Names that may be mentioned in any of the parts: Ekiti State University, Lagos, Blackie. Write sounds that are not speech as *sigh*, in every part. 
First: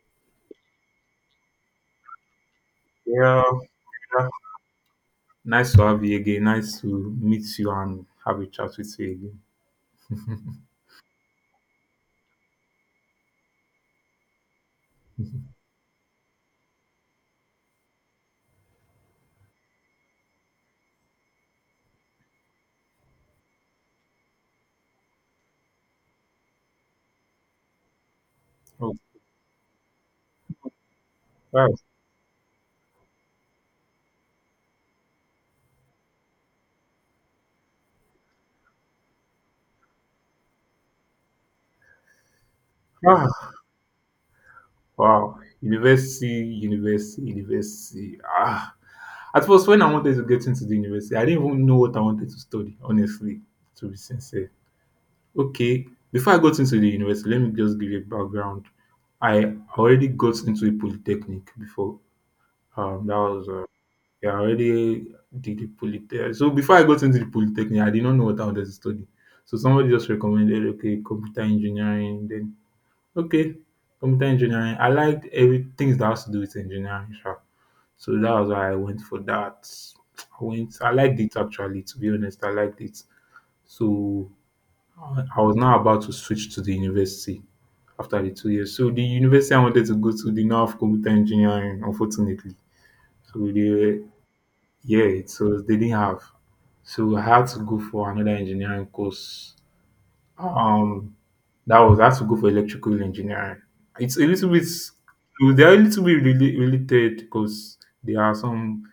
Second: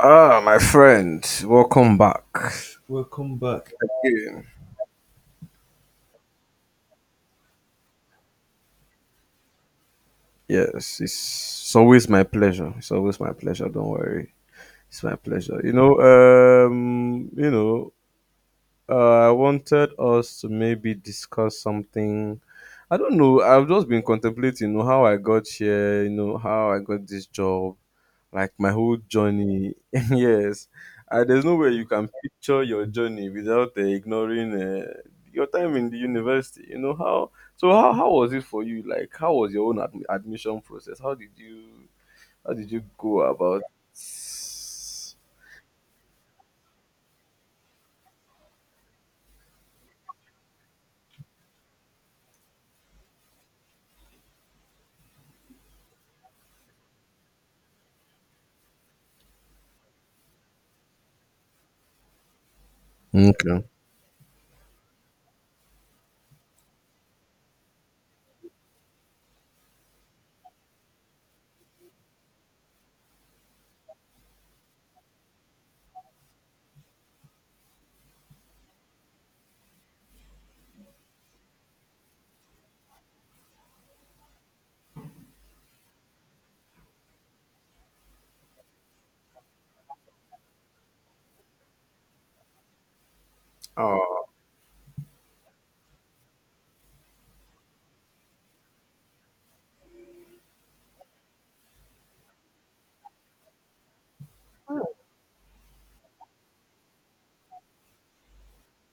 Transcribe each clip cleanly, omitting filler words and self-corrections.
Ah, my friend, welcome back. Welcome Yeah, back yeah. again. Nice to have you again. Nice to meet you and have a chat with you again. Yes, it's always my pleasure. It's always my pleasure. Don't worry, it's my *laughs* pleasure. I wanted us to maybe discuss something. I don't know. I've just been contemplating, you know, how I got here. You know, how I got this job, like my whole Oh, journey. *laughs* Yes, there's no way wow. you can picture your journey without ignoring your time in the university. You know how? So how was it for you? Like how was your own admission process? How did you go Ah, about? wow. University, university, university. Ah. At first, when I wanted to get into the university, I didn't even know what I wanted to study, honestly, to be sincere. Okay, before I got into the university, let me just give you a background. I already got into a polytechnic before. That was Okay. I already did the polytech. So before I got into the polytechnic, I did not know what I wanted to study. So somebody just recommended, okay, computer engineering. Then, okay, computer engineering. I liked every things that has to do with engineering. Sha. So that was why I went for that. I went. I liked it actually. To be honest, I liked it. So I was now about to switch to the university after the 2 years. So the university I wanted to go to did not have computer engineering, unfortunately. So they were, Oh, yeah, it was they didn't have. So I had to go for another engineering course. Um, that was I had to go for electrical engineering. It's a little bit, they're a little bit really related because there are some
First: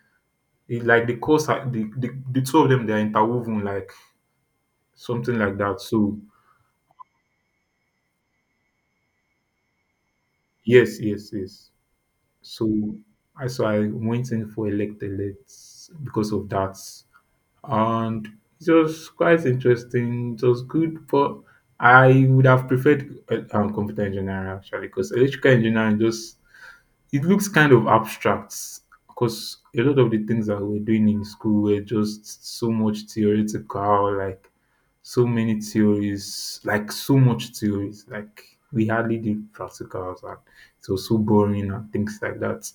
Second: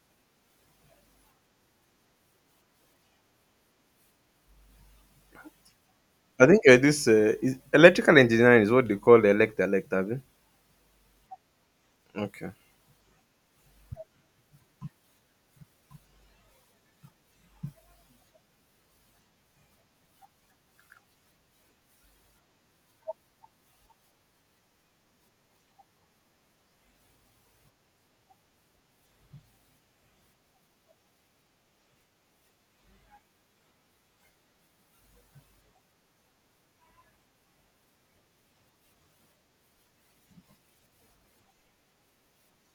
like the the two of them they are interwoven like something like that. So I think this is electrical engineering is what they call elect elect, have you? yes, yes, yes. Okay. So I went in for elect elect because of that. And it was quite interesting. It was good, but I would have preferred computer engineering actually because electrical engineering just it looks kind of abstract because a lot of the things that we're doing in school were just so much theoretical, like so many theories, like so much theories, like we hardly did practicals and it was so boring and things like that.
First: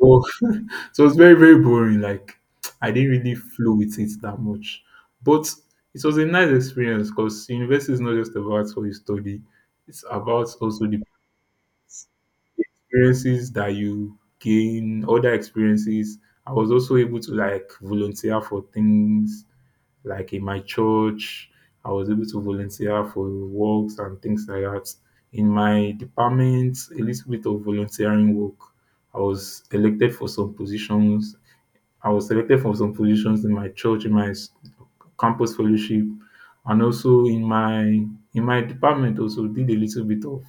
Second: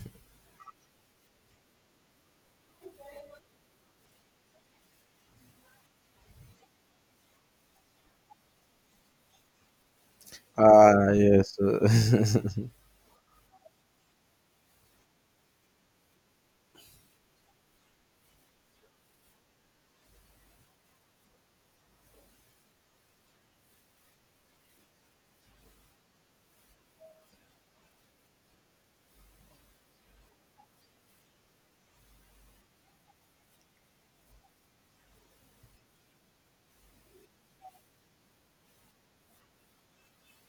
So *laughs* so it was very, very boring. Like, I didn't really flow with it that much. But it was a nice experience because university is not just about what you study, it's about also the Ah, yes. *laughs* experiences that you gain, other experiences. I was also able to like volunteer for things like in my church. I was able to volunteer for works and things like that. In my department, a little bit of volunteering work. I was elected for some positions. I was selected for some positions in my church, in my campus fellowship, and also in my department. Also did a little bit of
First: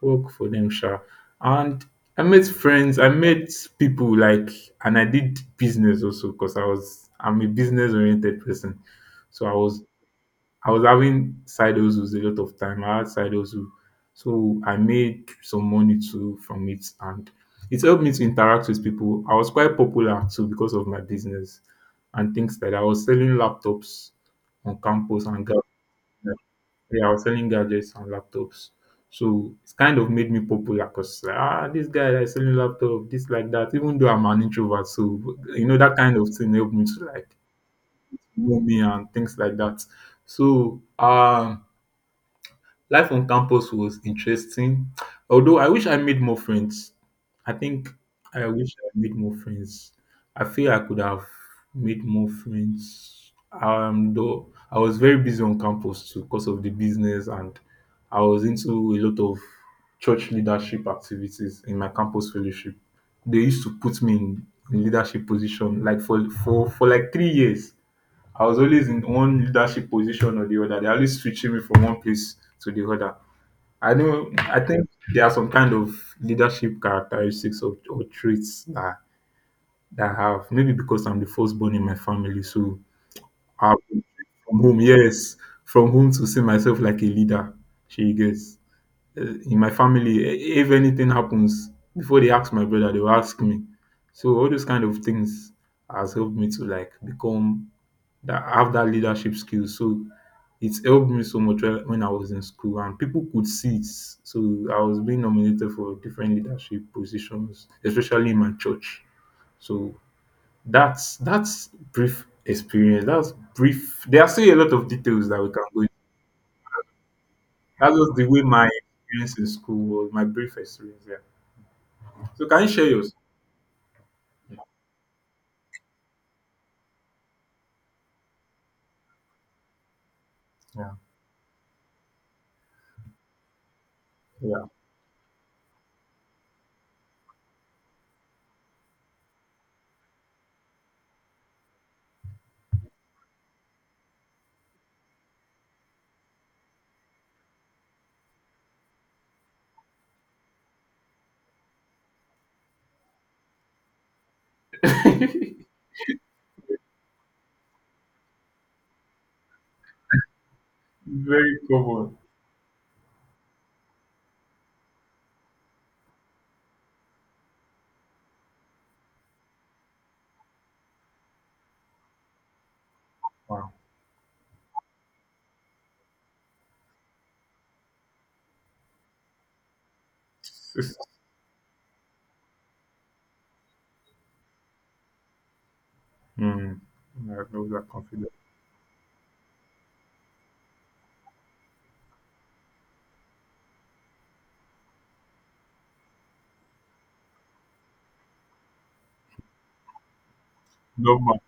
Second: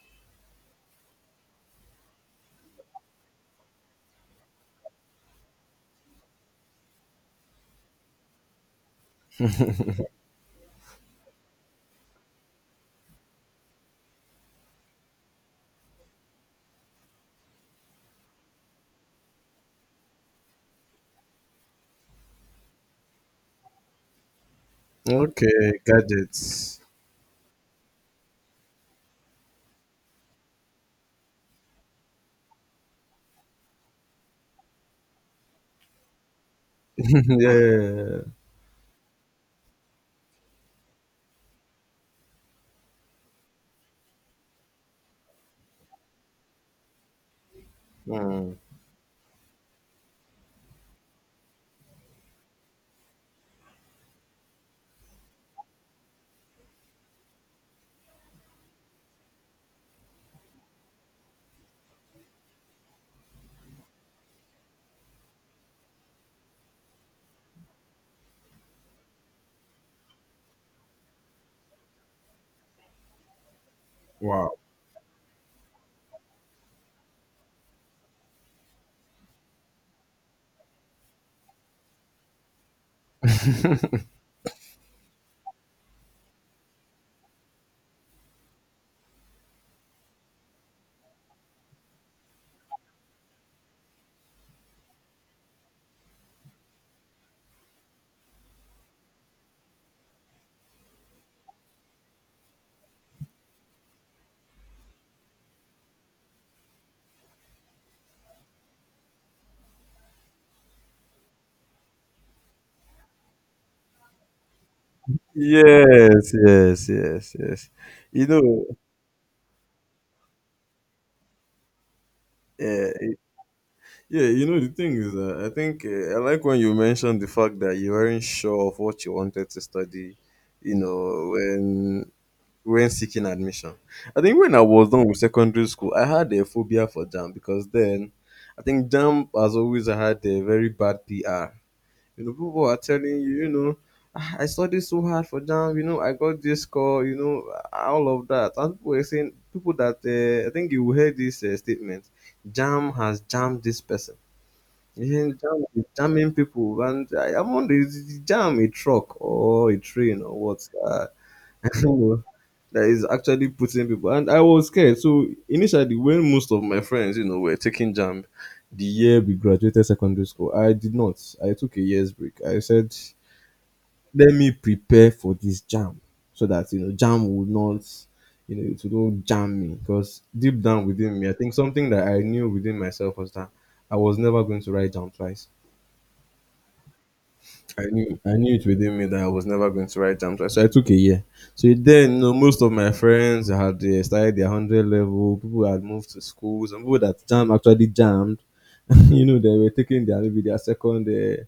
work for them sha. And I met friends, I met people like and I did business also because I'm a business oriented person. So I was having side hustles a lot of time. I had side hustle. So I made some money too from it and it helped me to interact with people. I was quite popular too because of my business and things like that. I was selling laptops on campus and gap Okay, gadgets. yeah, I was selling gadgets and laptops. So it's kind of made me popular because, ah, this guy that's selling laptop, this like that. Even though I'm an introvert, so you know that kind of thing helped me to *laughs* like Yeah. know me and things like that. So life on campus was interesting, although I wish I made more friends. I think I Hmm. wish I made more friends. I feel I could have made more friends. Though I was very busy on campus too because of the business, and I was into a lot of church leadership activities in my campus fellowship. They used to put me in leadership position like for like 3 years. I was always in one leadership position or the other. They're always switching me from one place to the other. I know. I think there are some kind of leadership characteristics or traits that I have. Maybe because I'm the firstborn in my family, so I from home. Yes, from home to see myself like a leader. She gets uh, in my family. If anything happens, before they ask my brother, they will ask me. So all those kind of things has helped me to like become that have that leadership skill. So it helped me so much when I was in school and people could see it. So I was being nominated for different leadership positions, especially in my church. So that's brief experience. That's brief. There are still a lot of details that we can go into. Yes, yes, yes, yes. That was You the way my know, experience in school was. My brief experience. Yeah. So can you share yeah, yours? yeah. You know, the thing is, I think I like when you mentioned the fact that you weren't sure of what you wanted to study. You Yeah. know, when seeking admission, I think when I Yeah. was done with secondary school, I had a phobia for jam, because then I think jam has always had a very bad PR. You know, people are telling you, you know, "Ah, I studied so hard for jam, you know, I got this score, you know, all of that." And people were saying, people that I think you will hear this statement, jam has jammed this person. You hear jam is jamming people, and I'm on the jam, a truck or a train or what. Very *laughs* I don't common. know, that is actually putting people. And I was scared. So initially, when most of my friends, you know, were taking jam, the year we graduated secondary school, I did not. I took a year's break. I said, Wow. let me prepare for this jam so that you know jam would not, you know, it will not jam me, because deep down *laughs* within me I think something that I knew within myself was that I was never going to write jam twice. Mm. Yeah, those are I knew, confident. I knew it within me that I was never going to write jam twice, so I took a year. So then you know most of my friends had started their 100 level, people had moved to schools. Some people that jam actually jammed, *laughs* you know they were taking their maybe Normal.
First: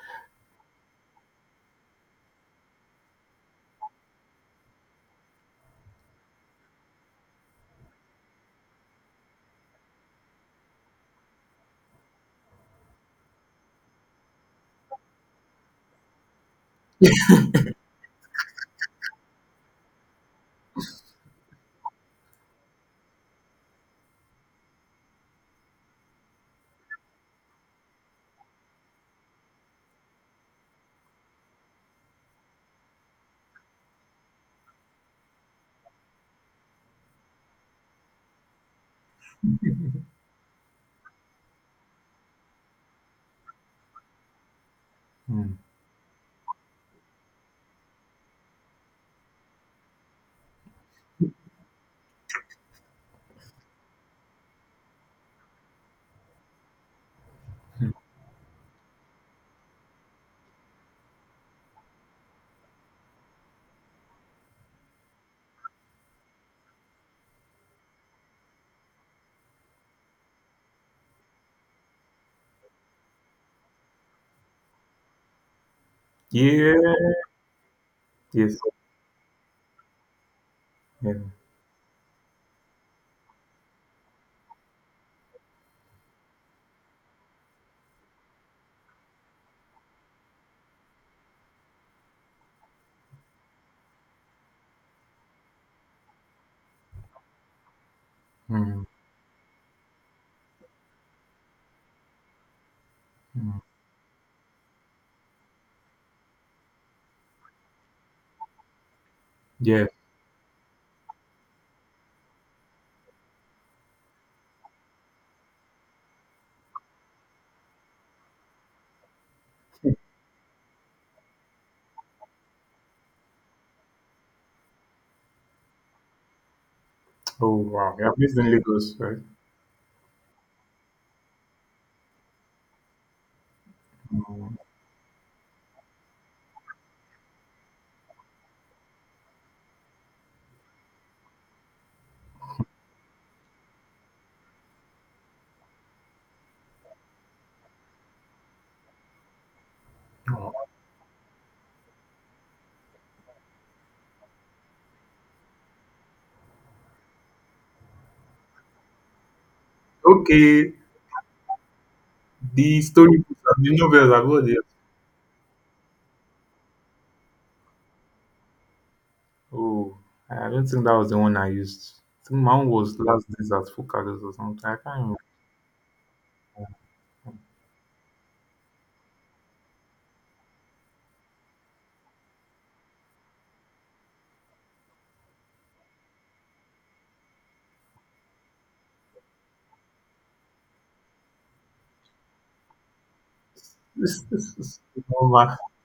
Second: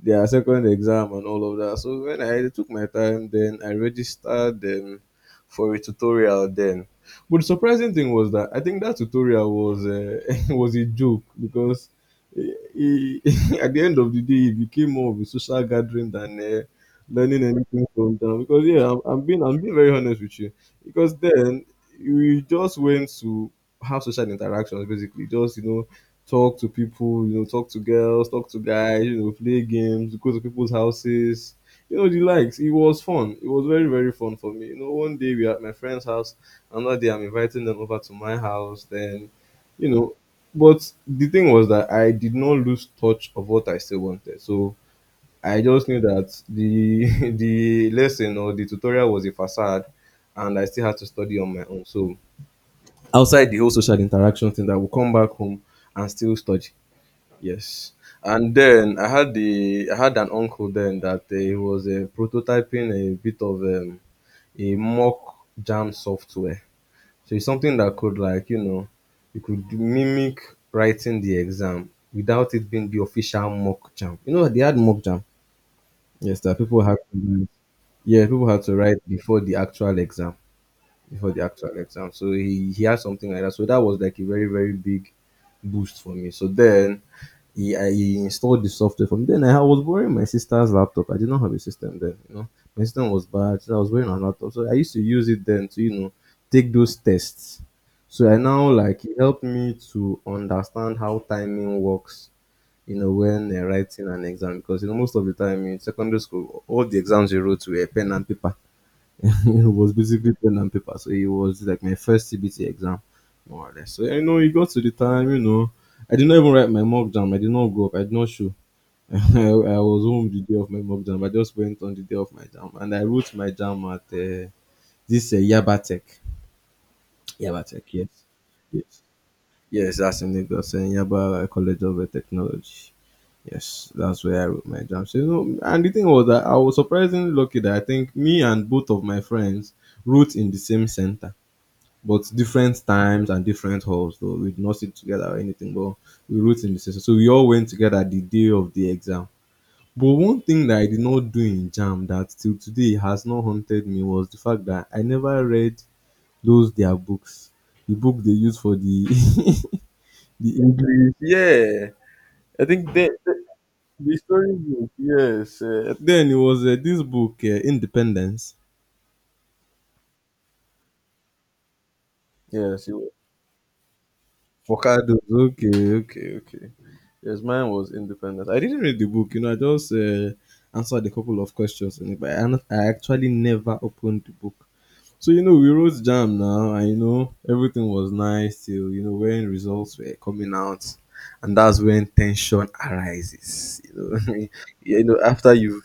their second exam and all of that. So when I took my time, then I registered for a tutorial then. But the surprising thing was that I think that tutorial was *laughs* was a joke because he, *laughs* at the end of the day it became more of a social gathering than learning anything from them. Because yeah, I'm being very honest with you because then we just went to have social interactions, basically just you know talk to people, you know, talk to girls, talk to guys, you know, play games, go to people's houses, you know, the likes. It was fun. It was very, very fun for me. You know, one day we are at my friend's house, another day I'm inviting them over to my house, then, you know, but the thing was that I did not lose touch of what I still wanted. So Mm. I just knew that the *laughs* the lesson or the tutorial was a facade and I still had to study on my own. So outside the whole social interaction thing, that will come back home and still study. Yes. And then I had an uncle then that he was prototyping a bit of a mock jam software. So it's something that could, like, you know, you could mimic writing the exam without it being the official mock jam. You know they had mock jam. Yes, that people Yeah. had to do. Yeah, people Yes. had to write before the actual exam. Yeah. Before the actual exam. So he had something like that. So that was like a very, very big boost for me. So then he installed the software for me. Then I was borrowing my sister's laptop. I did not have a system then, you know. My system was bad, so I was borrowing her laptop. So I used to use it then to, you know, take those tests. So I now, Mm, like, it helped me to understand how timing works, you know, when mm. Writing an exam, because you know most of the time in secondary school all the exams you wrote were pen and paper. *laughs* It Yeah. was basically pen and paper. So it was like my first CBT exam, more or less. So I know it got to the time, you know, I did not even write my mock jam. I did not go up. I did not show. *laughs* I was home the day of my mock jam. I just went on the day of my jam, and I wrote my jam at this Yabatek. Oh Yabatek, wow. yes, You're based in Lagos, yes. right? Yes, that's in Lagos, in Yaba College of Technology. Yes, that's where I Mm. wrote my exam. So, you know, and the thing was that I was surprisingly lucky that I think me and both of my friends wrote in the same center, but different times and different halls. Though we did not sit together or anything, but we wrote in the same. So we all went together the day of the exam. But one thing that I did not do in jam that till today has not haunted me was the fact that I never read those their books, the book they use for the *laughs* the Okay. English. Yeah, I The think that story books and the novels, the I've got story it. book. Yes, then it was this book, Independence. Oh, I don't think that was the one I used. I think my Yes, it was was. Last Days at Focados or something. I can't remember. Focados. *laughs* Okay, okay, okay. Yes, mine was Independence. I didn't read the book. You know, I just answered a couple of questions in it, but I actually never opened the book. So you know, we wrote jam now, and you know everything was nice till you know when results were coming out, and that's when tension arises. You This know, this is *laughs* you know normal.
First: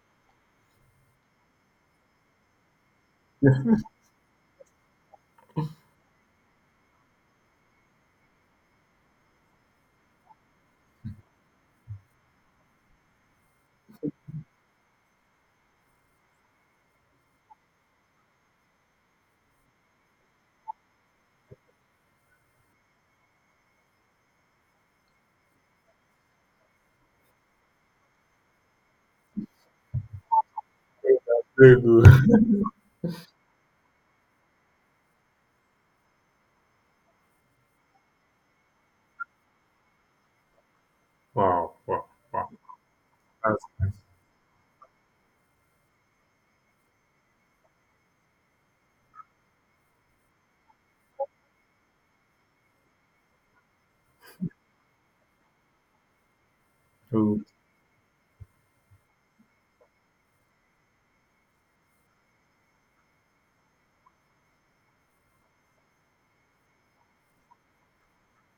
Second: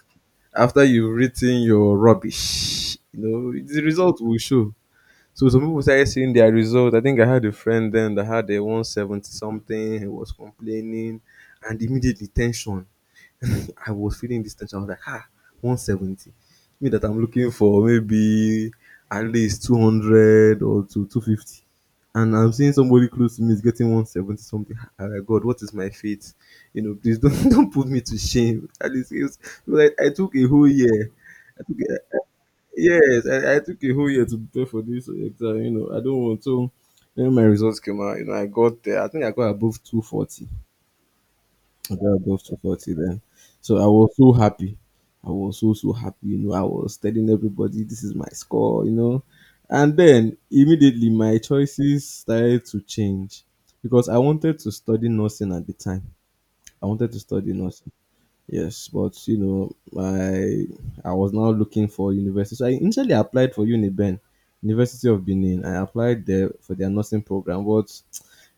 after you've written your rubbish, you know, the result will show. So some people started seeing their result. I think I had a friend then that had a 170 something. He was complaining, and immediately tension. *laughs* I was feeling this tension. I was like, ah, 170. Me that I'm looking for maybe at least 200 or to 250. And I'm seeing somebody close to me is getting 170 something. *laughs* I'm like, God, what is my fate? You know, please don't *laughs* don't put me to shame. At least it was, like I took a whole year, Very good. *laughs* yes, I took a whole year to prepare for this exam. You know, I don't want to. When my results came out, you know, I got there. I think I got above 240. Wow, I wow, got above wow. 240 then. That's So I nice. was so happy. I was so, so happy. You know, I was telling everybody, this is my score, you know. And then immediately my choices started to change because I wanted to study nursing at the time. I wanted to Oh, study nursing. Yes, but you know, I I was now looking for university. So I initially applied for UniBen, University of Benin. I applied there for their nursing program, but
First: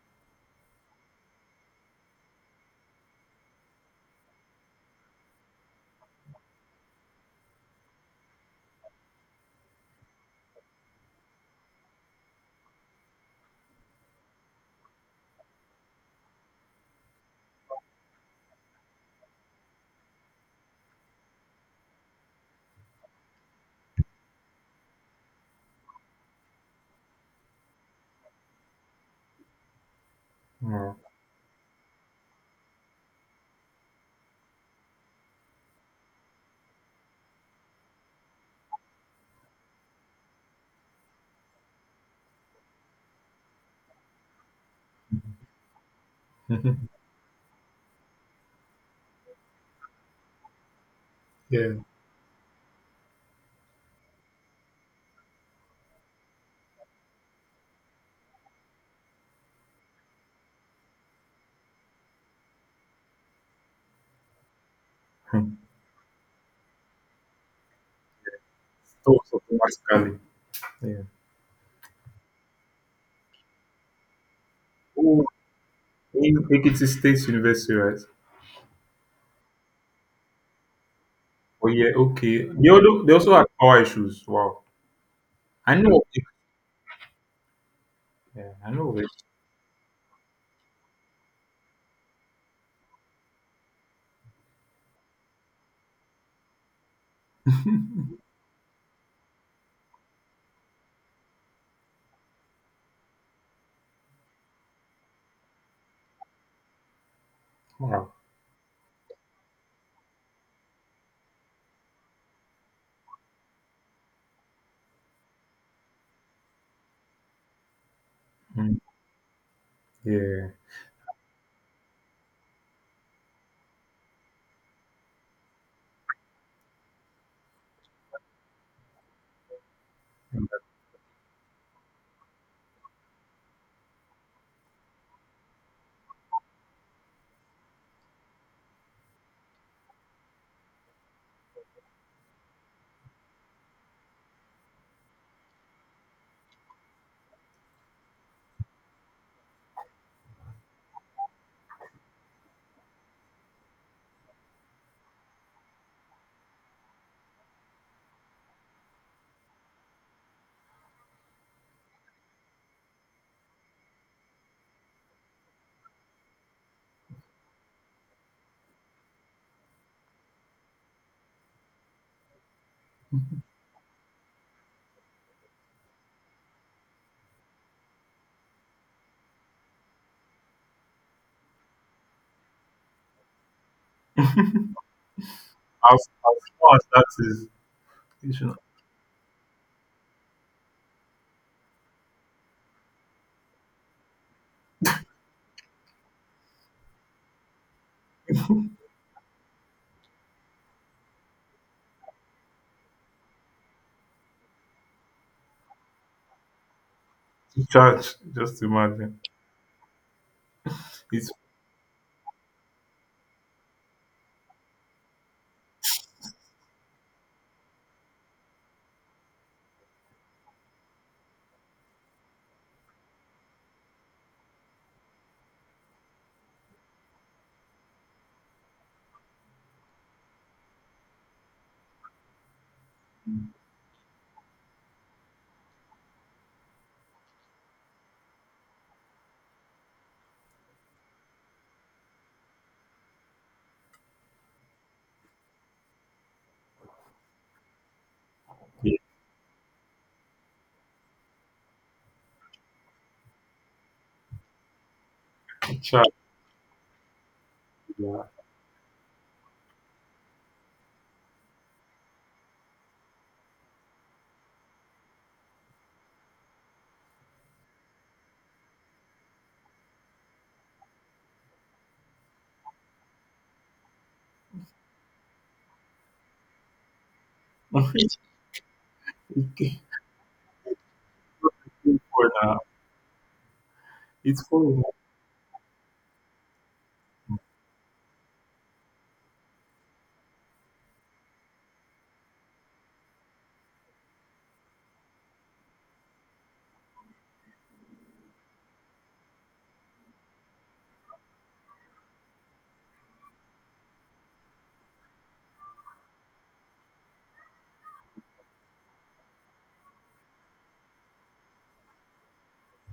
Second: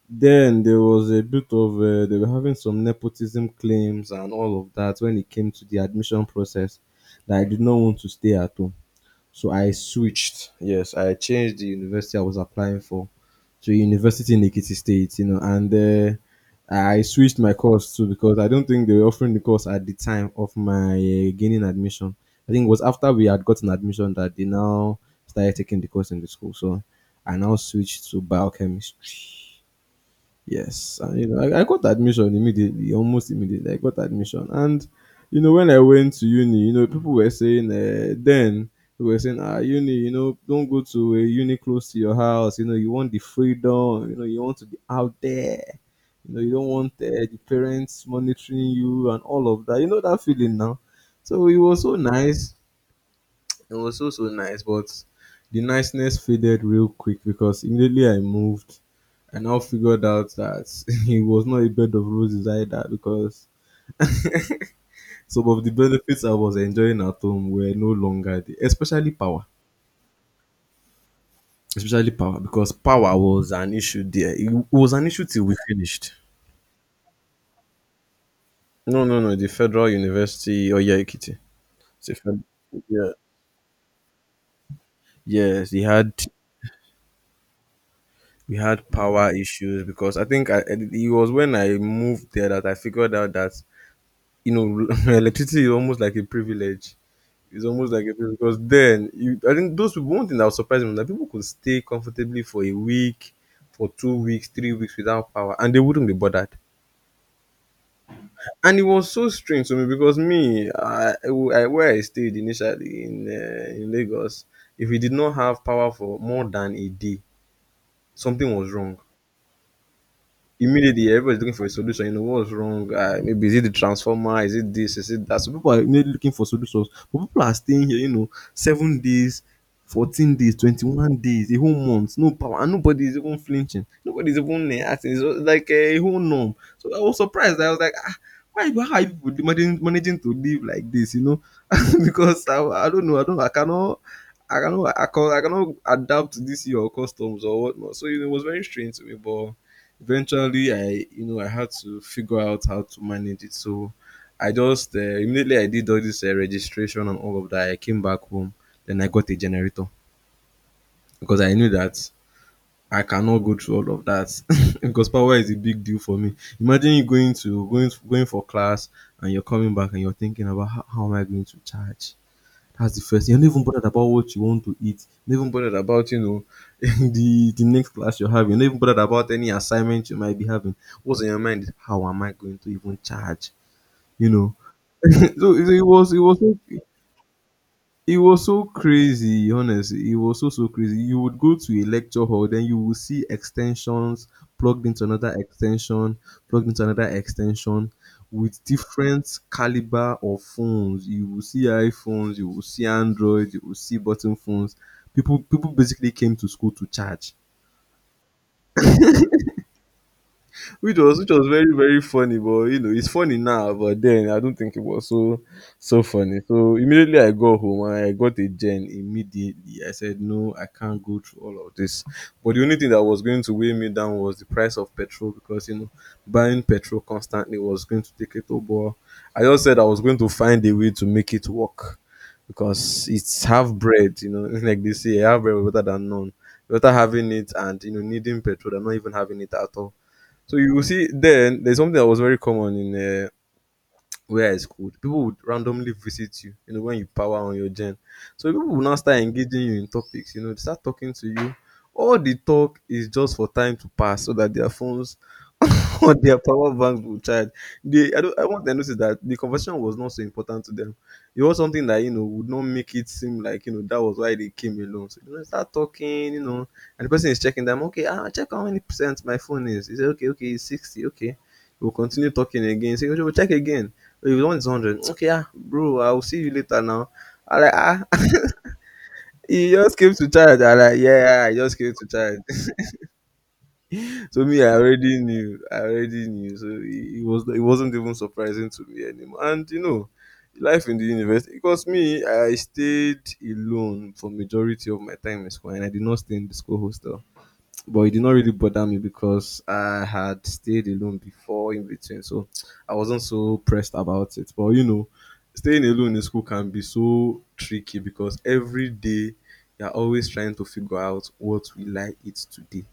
then there was a bit of they were having some nepotism claims and all of that when it came to the admission process. That I did not want to stay at home. So I switched. Yes, I changed the university I was applying for to a university in Ekiti State, you know, and I switched my course too because I don't think they were offering the course at the time of my gaining admission. I think it was after we had gotten admission that they now started taking the course in the school. So I now switched to biochemistry. wow. Yes, and you know, I got admission immediately, almost immediately. I got admission, and you know, when I went to uni, you know, people were saying then they were saying, ah, uni, you know, don't go to a uni close to your house. You know, you want the freedom. You know, you want to be out there. You know, you don't want *laughs* the parents monitoring you and all of that. You know that feeling now. So it yeah. was so nice, it was so, so nice, but the niceness faded real quick because immediately I moved, I now figured out that *laughs* it was not a bed of roses either because some of *laughs* the benefits I was enjoying at home were no longer there, especially So power. automatically. Yeah. Especially power because power was an issue there. It was an issue Oh, till we finished. in Ekiti State University, right? No, no, no. The Federal University Oyeikiti. Oh yeah, It's a okay. fed- yeah. They also had power issues. Wow, Yes, I he know of had it. Yeah, we I know had of it. power issues because I think it was when I moved there that I figured out that you know, *laughs* electricity is almost like a privilege. It's almost like a privilege because then you, I think those people. One thing that was surprising was that people could stay comfortably for a week, for 2 weeks, 3 weeks without power, and they wouldn't be bothered. Wow. And it was so strange to me because me, I where I stayed initially in Lagos, if we did not have power for more than a day, something was Mm, wrong. yeah. Immediately everybody's looking for a solution. You know what's wrong? Maybe is it the transformer? Is it this? Is it that? So people are immediately looking for solutions. But people are staying here, you know, 7 days, 14 days, 21 days, a whole month, no power, and nobody is even flinching. Nobody is even acting. It's just like a whole norm. So I was surprised. I was like, ah, why? How are you people managing, managing to live like this? You know, *laughs* because I don't know. I don't. I cannot. I cannot adapt to this your customs or whatnot. So you know, it was very strange to me, but eventually I you know I had to figure out how to manage it. So I just immediately I did all this registration and all of that. I came back home, then I got a generator, because I knew that I cannot go through all of that. *laughs* Because power is a big deal for me. Imagine you going to going going for class, and you're coming back and you're thinking about how am I going to charge. That's the first thing. You're not even bothered about what you want to eat. You're not even bothered about, *laughs* the next class you're having. You're not even bothered about any assignment you might be having. What's in your mind is, how am I going to even charge? You know. *laughs* So As far as that is, it you was should not so crazy, honestly. It was so, so crazy. You would go to a lecture hall, then you will see extensions plugged into another extension, plugged into another extension with different caliber of phones. You will see iPhones, you will see Android, you will see button phones. People basically came to school to charge. to charge. Just imagine. which was which It's was very very funny, but it's funny now, but then I don't think it was so so funny. So immediately I got home and I got a gen. Immediately I said, no, I can't go through all of this. But the only thing that was going to weigh me down was the price of petrol, because buying petrol constantly was going to take it over. I just said I was going to find a way to make it work, because it's half bread. *laughs* Like they say, half bread is better than none. Better having it and needing petrol than not even having it at all. So you will see, then there's something that was very common in uh, where I schooled. People would randomly visit you, when you power on your gen. So people will now it's start engaging you in topics, they start talking to you. All the talk is just for time to pass so that their phones *laughs* charge. on their power banks will charge. They, I Yeah. don't, I want to notice that the conversation was not so important to them. It was something that would not make it seem like that was why they came alone. So start talking, and the person is checking them. Okay, check how many percent my phone is. He said, okay, okay, it's 60. Okay, we'll continue talking again. So we'll check again. Oh, you want hundred? Okay, bro, I will see you later now. I like *laughs* *laughs* he Okay. just came to charge. I like yeah, I just came It's to for charge. now. It's So for me, I now. already knew. I already knew. So it wasn't even surprising to me anymore. And life in the university, because me, I stayed alone for majority of my time in school, and I did not stay in the school hostel. But it did not really bother me because I had stayed alone before in between, so I wasn't so pressed about it. But staying alone in school can be so tricky, because every day you're always trying to figure out, what will I eat today?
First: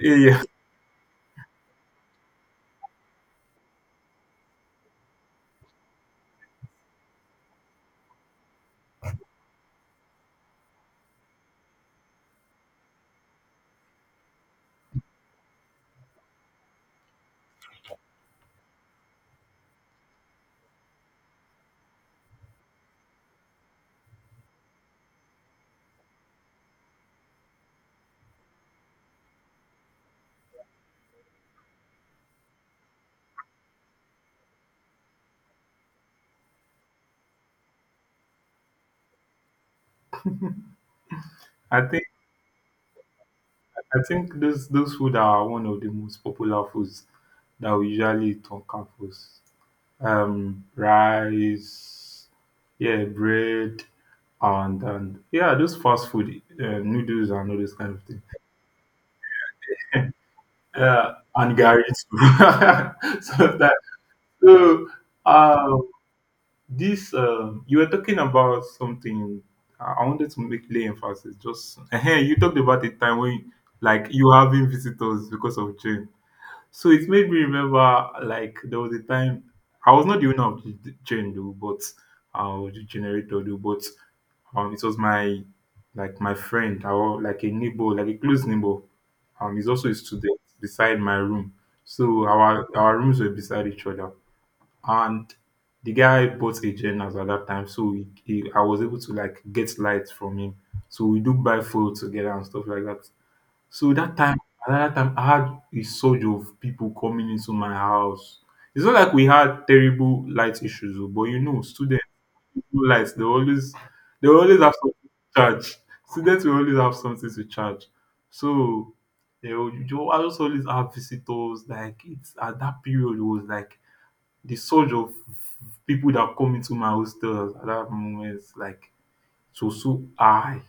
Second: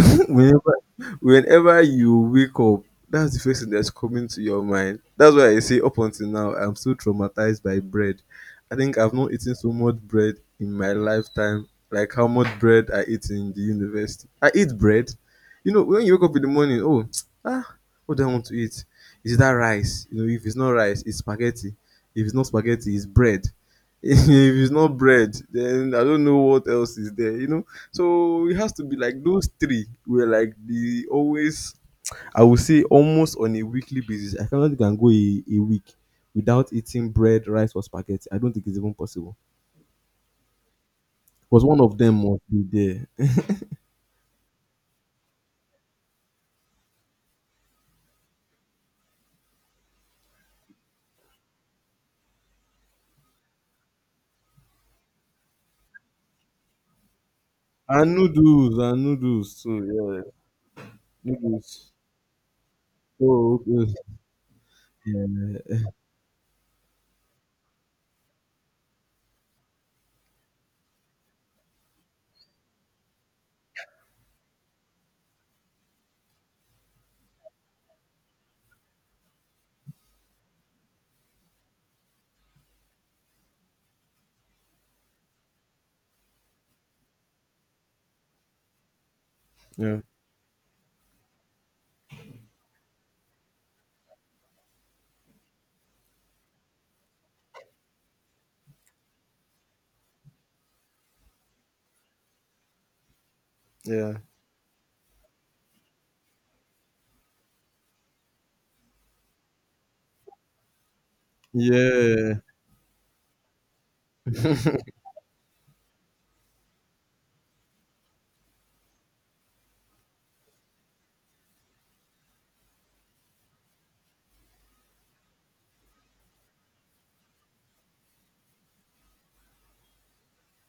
Yeah, *laughs* yeah. whenever whenever you wake up, that's the first thing that's coming to your mind. That's why I say, up until now I'm still traumatized by bread. I think I've not eaten so much bread in my lifetime, like how much bread I eat in the university. I eat bread, when you wake up in the morning. Oh, *tsk* ah, what do I want to eat? Is that rice? If it's not rice, it's spaghetti. If it's not spaghetti, it's bread. *laughs* If it's not bread, then I don't know what else is there. So it has to be like those three were like the always. I would say almost on a weekly basis. I cannot think I can go a week without eating bread, rice or spaghetti. I don't think it's even possible, because one I of think them must be there. I think those food are one of the most popular foods that we usually eat on campus. Rice, yeah, bread, and yeah, those fast food noodles and all those kind *laughs* of And thing. noodles, and noodles too, yeah. And Noodles. Gary too. *laughs* Oh, So that okay. so Yeah. um, this you were talking about something. I wanted to make lay emphasis. Just *laughs* you talked about the time when like you having visitors because of Jane. So it made me remember like there was a time I was not the owner of the gen though, but the generator though, but it was my like my friend or like a neighbor, like a close neighbor. He's also a Yeah. student beside my room, so our rooms were beside each other, and the guy bought a gen as at that time, so I was able to like get lights from him. So we do buy food together and stuff like that. So Yeah. that time another time I had a surge of people coming into my house. It's not like we had terrible light issues oh, but you know students Yeah. people lights they always have something to charge. *laughs* Students will always have something to charge. So they will I just always have visitors like it's at that period it was like the surge of people that come into my hostel at that moment like so, so high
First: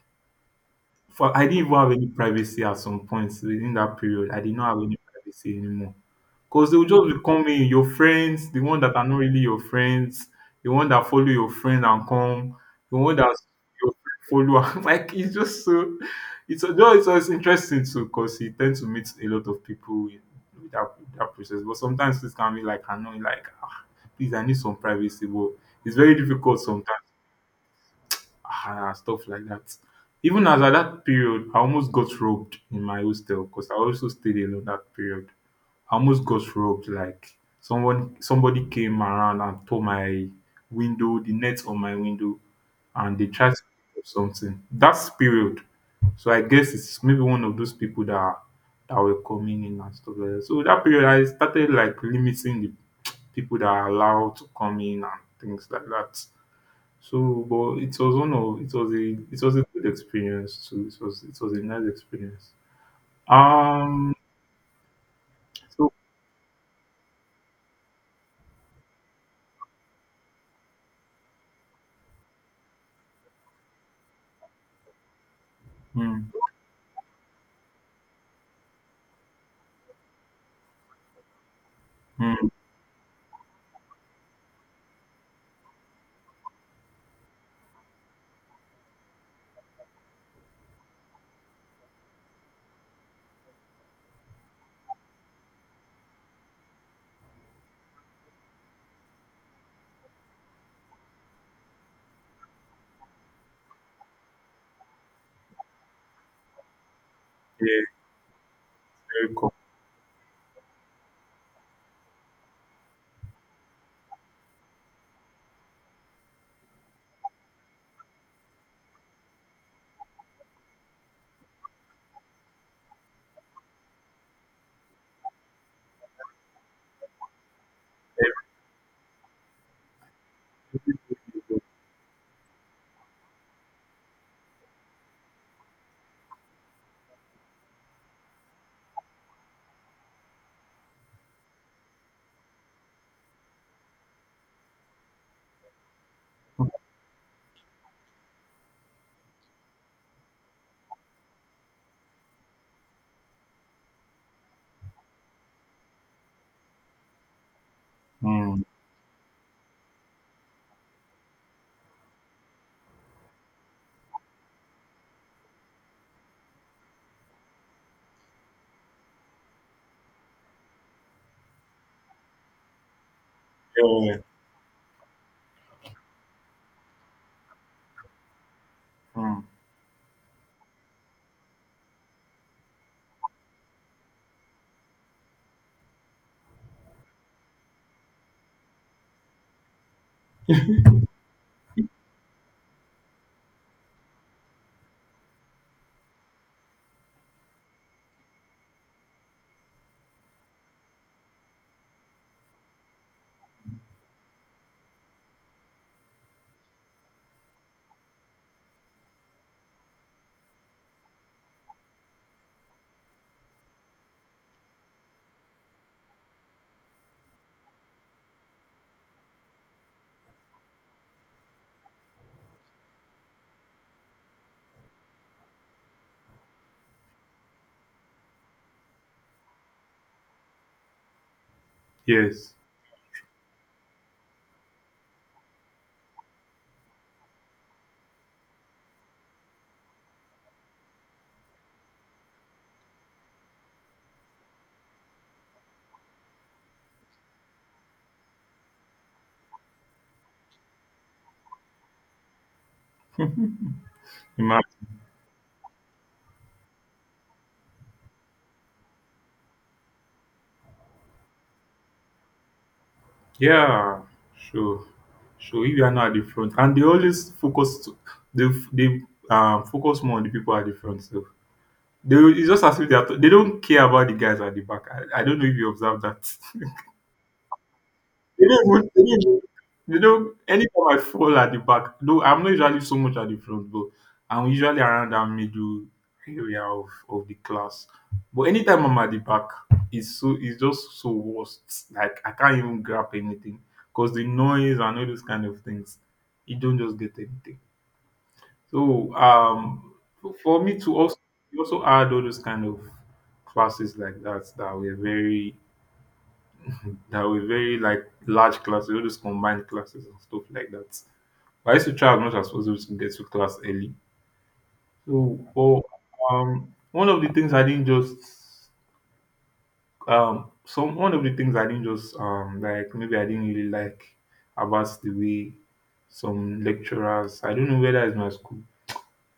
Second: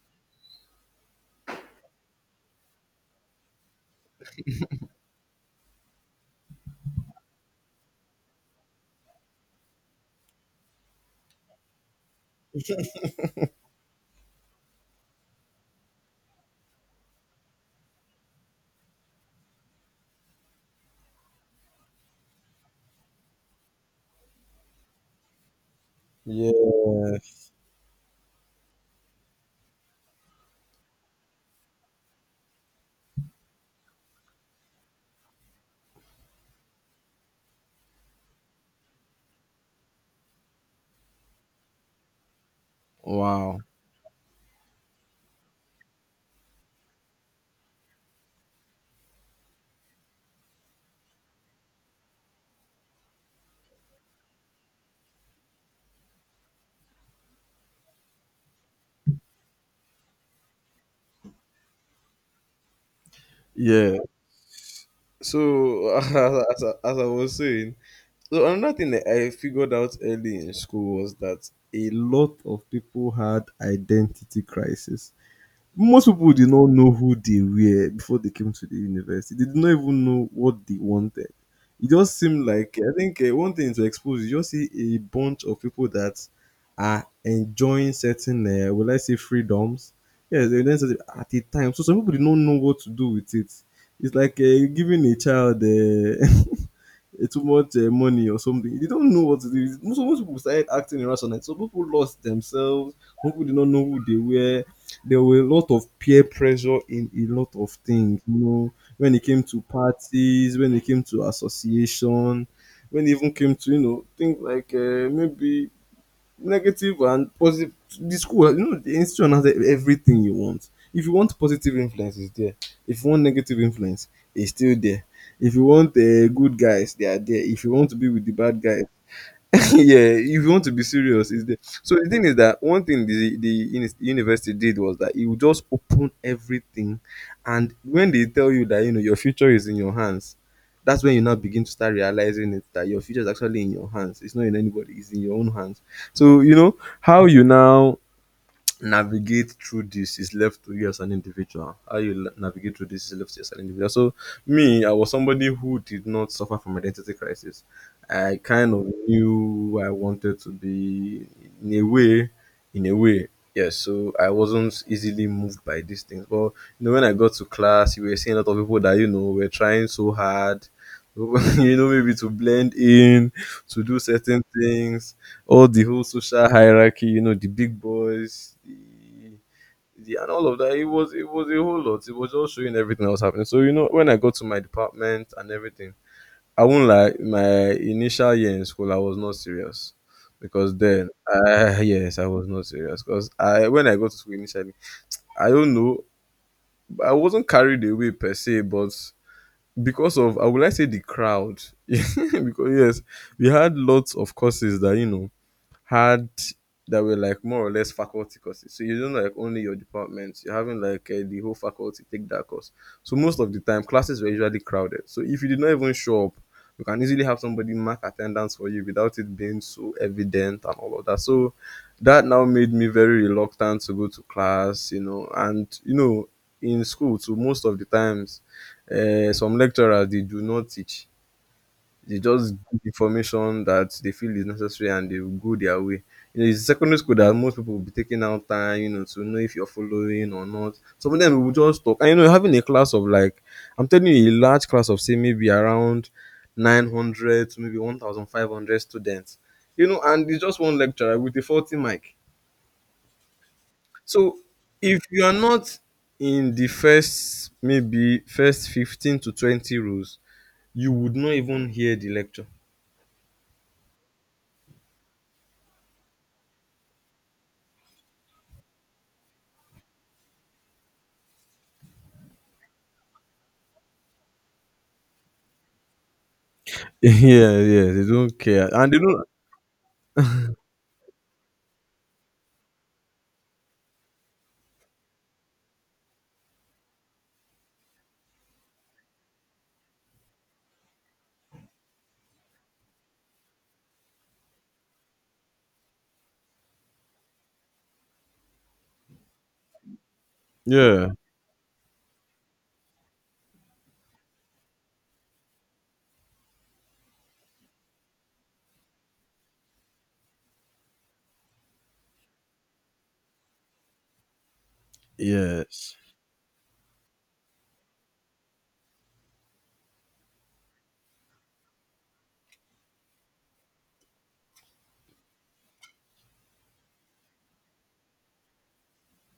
for I didn't even have any privacy at some points within that period. I did not have any privacy anymore. Because they would just be coming, your friends, the one that are not really your friends, the one that follow your friend and come, the one that your friend follow. *laughs* And like it's just so it's just interesting too because you tend to meet a lot of people with with that process. But sometimes it can be like annoying, like, ah, please I need some privacy. But it's very difficult sometimes, Yeah. ah, stuff like that. Even as at that period, I almost got robbed in my hostel because I also stayed alone that period. I almost got robbed. Like somebody came around and tore my window, the net on my window, and they tried Wow. to pick up something. That's period. So I guess it's maybe one of those people that were coming in and stuff like that. So that period, I started like limiting the people that are allowed to come in and things like that. So, but it was one of it was a good experience too. It was a nice experience. Yeah. Um, so So *laughs* as I was saying, so another thing that I figured out early in school was that a lot of people had identity crisis. Most mm, people did not know who they were before they came to the university. They did not even know what they wanted. It just seemed mm, like, I think one thing to expose. You just see a bunch of people that are enjoying certain, will I say, freedoms? Yes, they enjoying certain at the time. So some people did not know what to do with it. It's like giving a child *laughs* too much money or something. They don't know what to do. Most people started acting irrational. Some people lost themselves. Some people did not know who they were. There were a lot of peer pressure in a lot of yeah, things. You know, when it very came cool. to parties, when it came to association, when it even came to things like maybe negative and positive, the school, the institution has everything you want. If you want positive influence, it's there. If you want negative influence, it's still there. If you want good guys, they are there. If you want to be with the bad guys, *laughs* yeah, if you want to be serious, is there. So the thing is that one thing the university did was that it would just open everything, and when they tell you that your future is in your hands, that's when you now begin to start realizing it, that your future is actually in your hands. It's not in anybody. It's in your own hands. So how you now navigate through this is left to you as an individual. How you navigate through this is left to you as an individual. So, me, I was somebody who did not suffer from identity crisis. I Mm, kind of knew who I wanted to be, in a way, in a way. Yes, so I wasn't easily moved by these things. But when I got to class, you were seeing a lot of people that were trying so hard, *laughs* maybe to blend in, to do yeah, certain things, all the whole social hierarchy, you know, the big boys, mm, the and all of that. It was a whole lot. It was just showing everything that was happening. So when I got to my department and everything, I won't lie, my initial year in school I was not serious, because then, yes, I was not serious, because I when I got to school initially, I don't know, I wasn't carried away per se, but because of, I would like say, the crowd, *laughs* because yes, we had lots of courses that you know had that were like more or less faculty courses. So you don't like only your department, you're having like the whole faculty take that course. So most of the time, classes were usually crowded. So if you did not even show up, you can easily have somebody mark attendance for you without it being so evident and all of that. So that now made me very reluctant to go to class, in school. So most of the times, some lecturers they do not teach. They just yes. give information that they feel is necessary, and they will go their way. It's secondary school that most people will be taking out time, to know if you're following or not. Some of them will just talk. And having a class of like, I'm telling you, a large class of say maybe around 900 to maybe 1,500 students, and it's just one lecturer with a 40 mic. So Ima- if you are not in the first, maybe first 15 to 20 rows, you would not even hear the lecture. Yeah, sure, sure. If you are not at the front, and they always they they focus more on the people at the front. So they will- it's just as if they are, they don't care about the guys at the back. I don't know if you observe that. *laughs* *laughs* Yeah, yeah, they don't They don't care, even, and they they don't don't. even, they don't, anytime I fall at the back, though I'm not usually so much at the front, but I'm usually around that middle area of the class. But anytime I'm at the back, it's so it's just so worst. Like I can't even grab anything because the noise and all those kind of things, you don't just get anything. So um, for me to Yeah, also you also add all those kind of classes like that that were very like large classes, all those combined classes and stuff like that. But I used to try as much as possible to get to class early. So, but yes, One of the things I didn't just some one of the things I didn't just like maybe I didn't really like about the way some lecturers. I don't know whether it's my school.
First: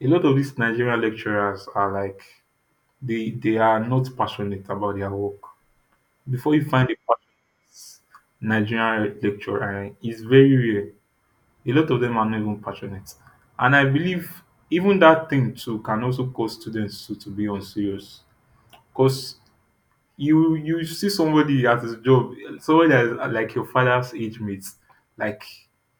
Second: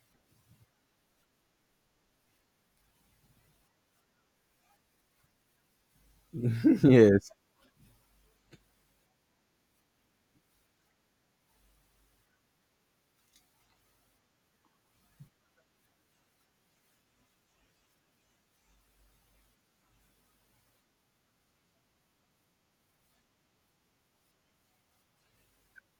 A lot of these Nigerian lecturers are like they are not passionate about their work. Before you *laughs* find a yes, Nigerian lecturer and is very rare. A lot of them are not even passionate, and I believe even that thing too can also cause students to be unserious, cause you see somebody at his job, somebody that is like your father's age mates, like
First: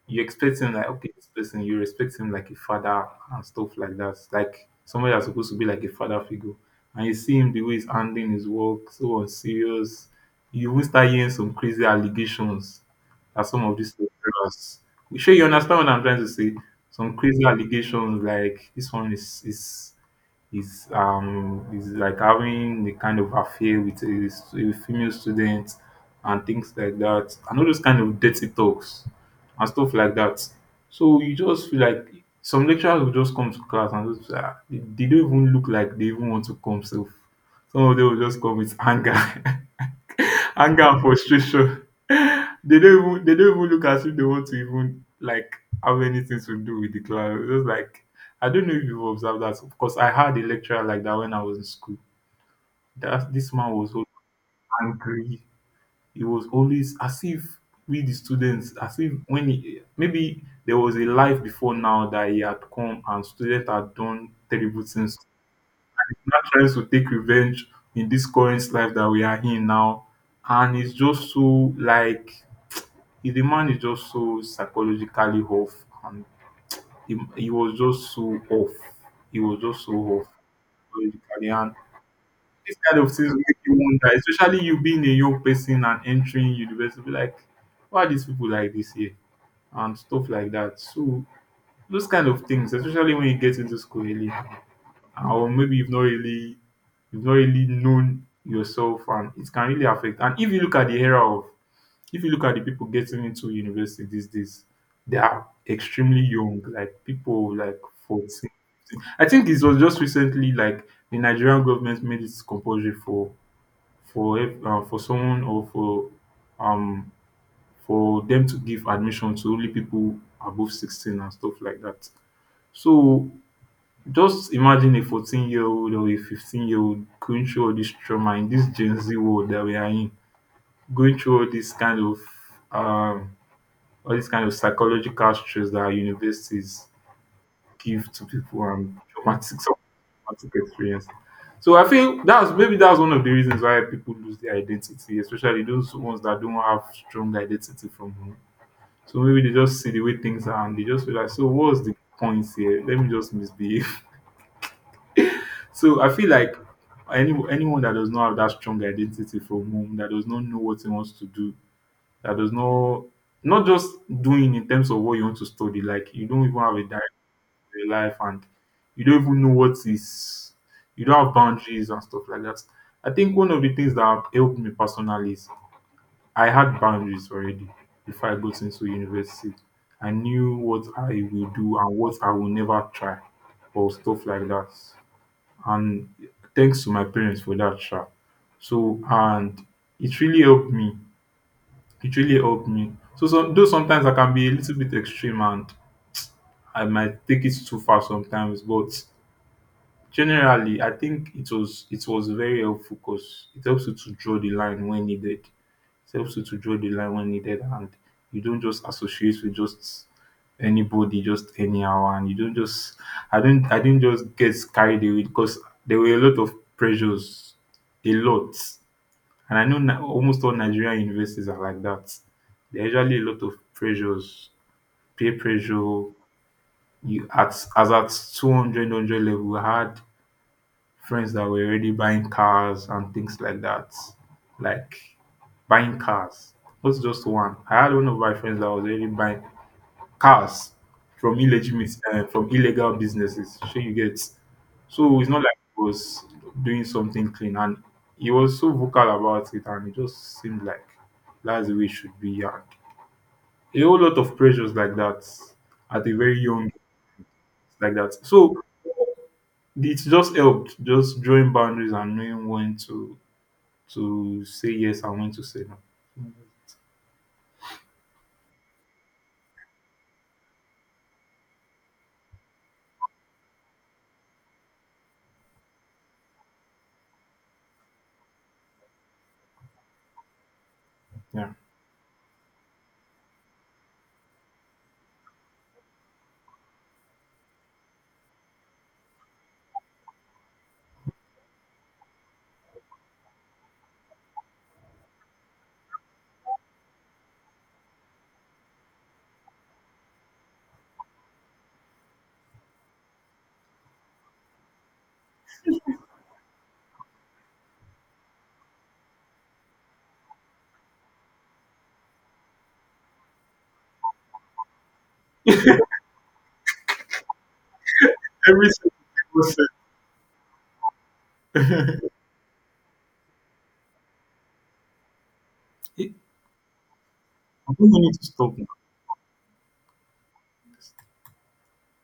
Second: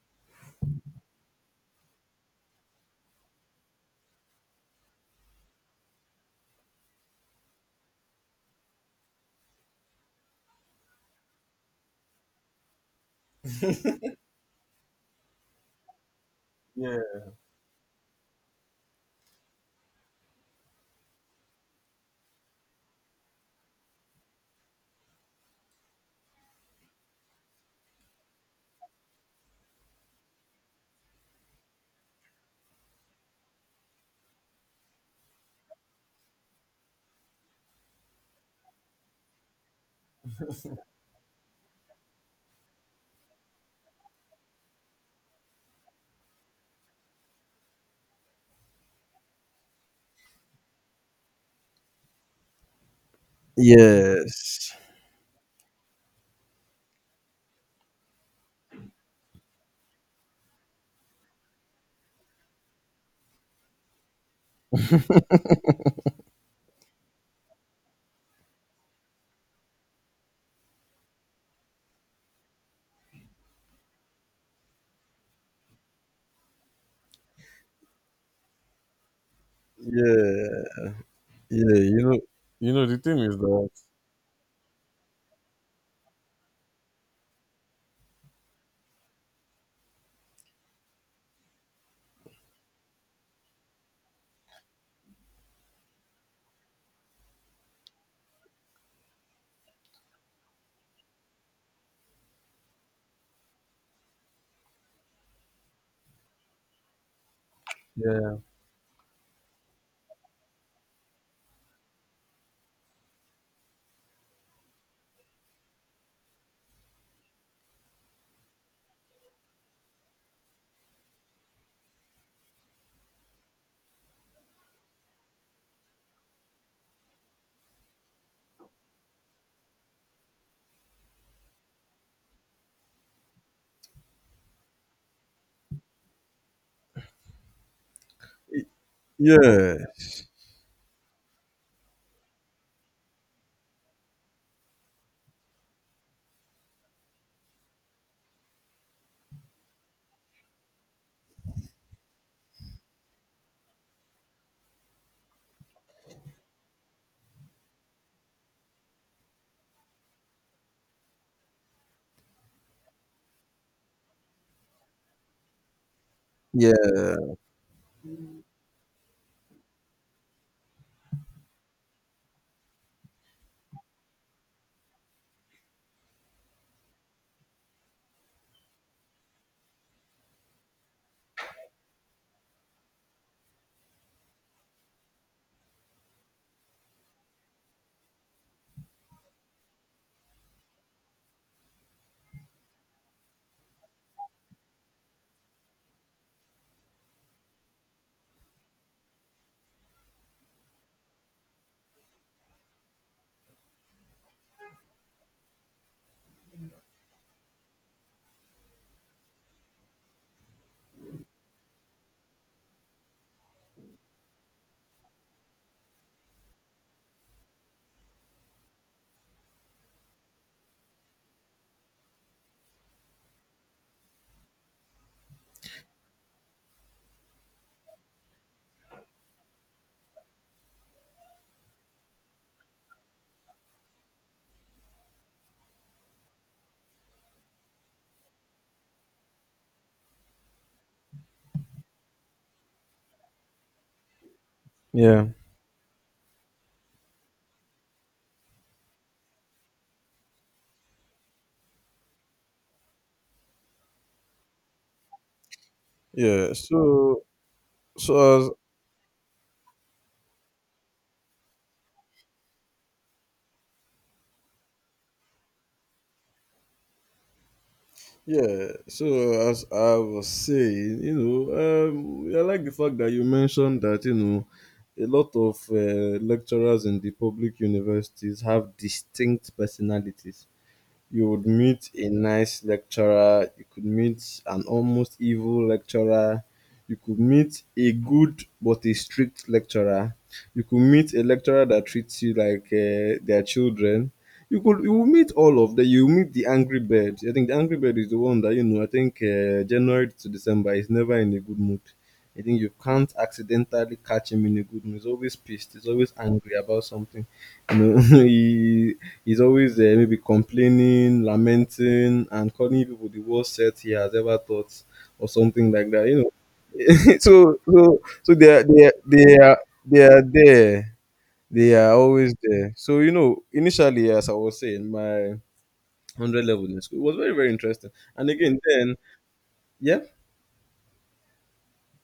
you expect him like okay, this person you respect him like a father and stuff like that, like somebody that's supposed to be like a father figure, and you see him the way he's handling his work, so unserious. You even start hearing some crazy allegations that some of these lecturers. You sure you understand what I'm trying to say? Some crazy allegations like this one is like having a kind of affair with a female student and things like that and all those kind of dirty talks and stuff like that, so you just feel like some lecturers will just come to class and just ah, they don't even look like they even want to come, so some of them will just come with anger. *laughs* Anger and frustration. *laughs* They don't even look as if they want to even like have anything to do with the class. It's just like I don't know if you've observed that, because I had a lecturer like that when I was in school. That this man was so yes, angry. He was always as if we the students, as if when he maybe there was a life before now that he had come and students had done terrible things. Not trying to take revenge in this current life that we are in now, and it's just so like if the man is just so psychologically off, and he was just so off. He was just so off yeah, psychologically, and yeah. You know, you this know. The kind of thing things is make that, you wonder, especially you being a young person and entering university, be like, why are these people like this here? And stuff like that. So those kind of things, especially when you get into school early or maybe you've not really known yourself, and it can really affect. And if you look at the era of if you look at the people getting into university these days, they are extremely young, like people like yeah, 14. I think it was just recently like the Nigerian government made it compulsory for for someone or um for them to give admission to only people above 16 and stuff like that. So just imagine a 14-year-old or a 15-year-old going through all this trauma in this Gen Z world that we are in, going through all this kind of um all this kind of psychological stress that our universities give to people, y- and traumatic some yeah, traumatic experience. So I feel that's maybe that's one of the reasons why people lose their identity, especially those ones that don't have strong identity from home. So maybe they just see the way things are and they just feel like, so what's the point here? Let me just misbehave. So I feel like anyone that does not have that strong identity from home, that does not know what he wants to do, that does not not just doing in terms of what you want to study, like you don't even have a direction yeah, in your life, and you don't even know what is you don't have boundaries and stuff like that. I think one of the things that have helped me personally is I had boundaries already before I got into university. I knew what I will do and what I will never try or stuff like that, and thanks to my parents for that sha. So and it really helped me. It really helped me. So some though sometimes I can be a little bit extreme and I might take it too far sometimes, but generally I think it was very helpful because it helps you to draw the line when needed, helps you to draw the line when needed, and you don't just associate with just anybody just anyhow, and you don't just I didn't just get carried away, because there were a lot of pressures, a lot, and I know almost all Nigerian universities are like that. There are usually a lot of pressures, peer pressure. You at as at 200 level I had friends that were already buying cars and things like that. Like buying cars. Not just one. I had one of my friends that was already buying cars from illegitimate from illegal businesses. So you get so yeah, it's not like he was doing something clean, and he was so vocal about it, and it just seemed like that's the way it should be, and a whole lot of pressures like that at a very yeah. young age So, like that. so as So it's just helped just drawing boundaries and knowing when to say yes and when to say no. yeah, so as I was saying, I like the fact that you mentioned that a lot of lecturers in the public universities have distinct personalities. You would Yeah. meet a nice lecturer, you could meet an almost evil lecturer, you could meet a good but a strict lecturer, you could meet a lecturer that treats you like their children. You will meet all of them. You will meet the angry bird. I think the angry bird is the one that, I think January to December is never in a good mood. I think you can't accidentally catch him in a good mood. He's always pissed. He's always angry about something. You know, *laughs* he he's always maybe complaining, lamenting, and calling people the worst set he has ever thought, or something *laughs* like that. You know, *laughs* they are Every they are, single they are person. they are there. They are *laughs* always there. So initially, as I was saying, my I 100 level in school it was very very don't interesting. need to And stop again, then yeah,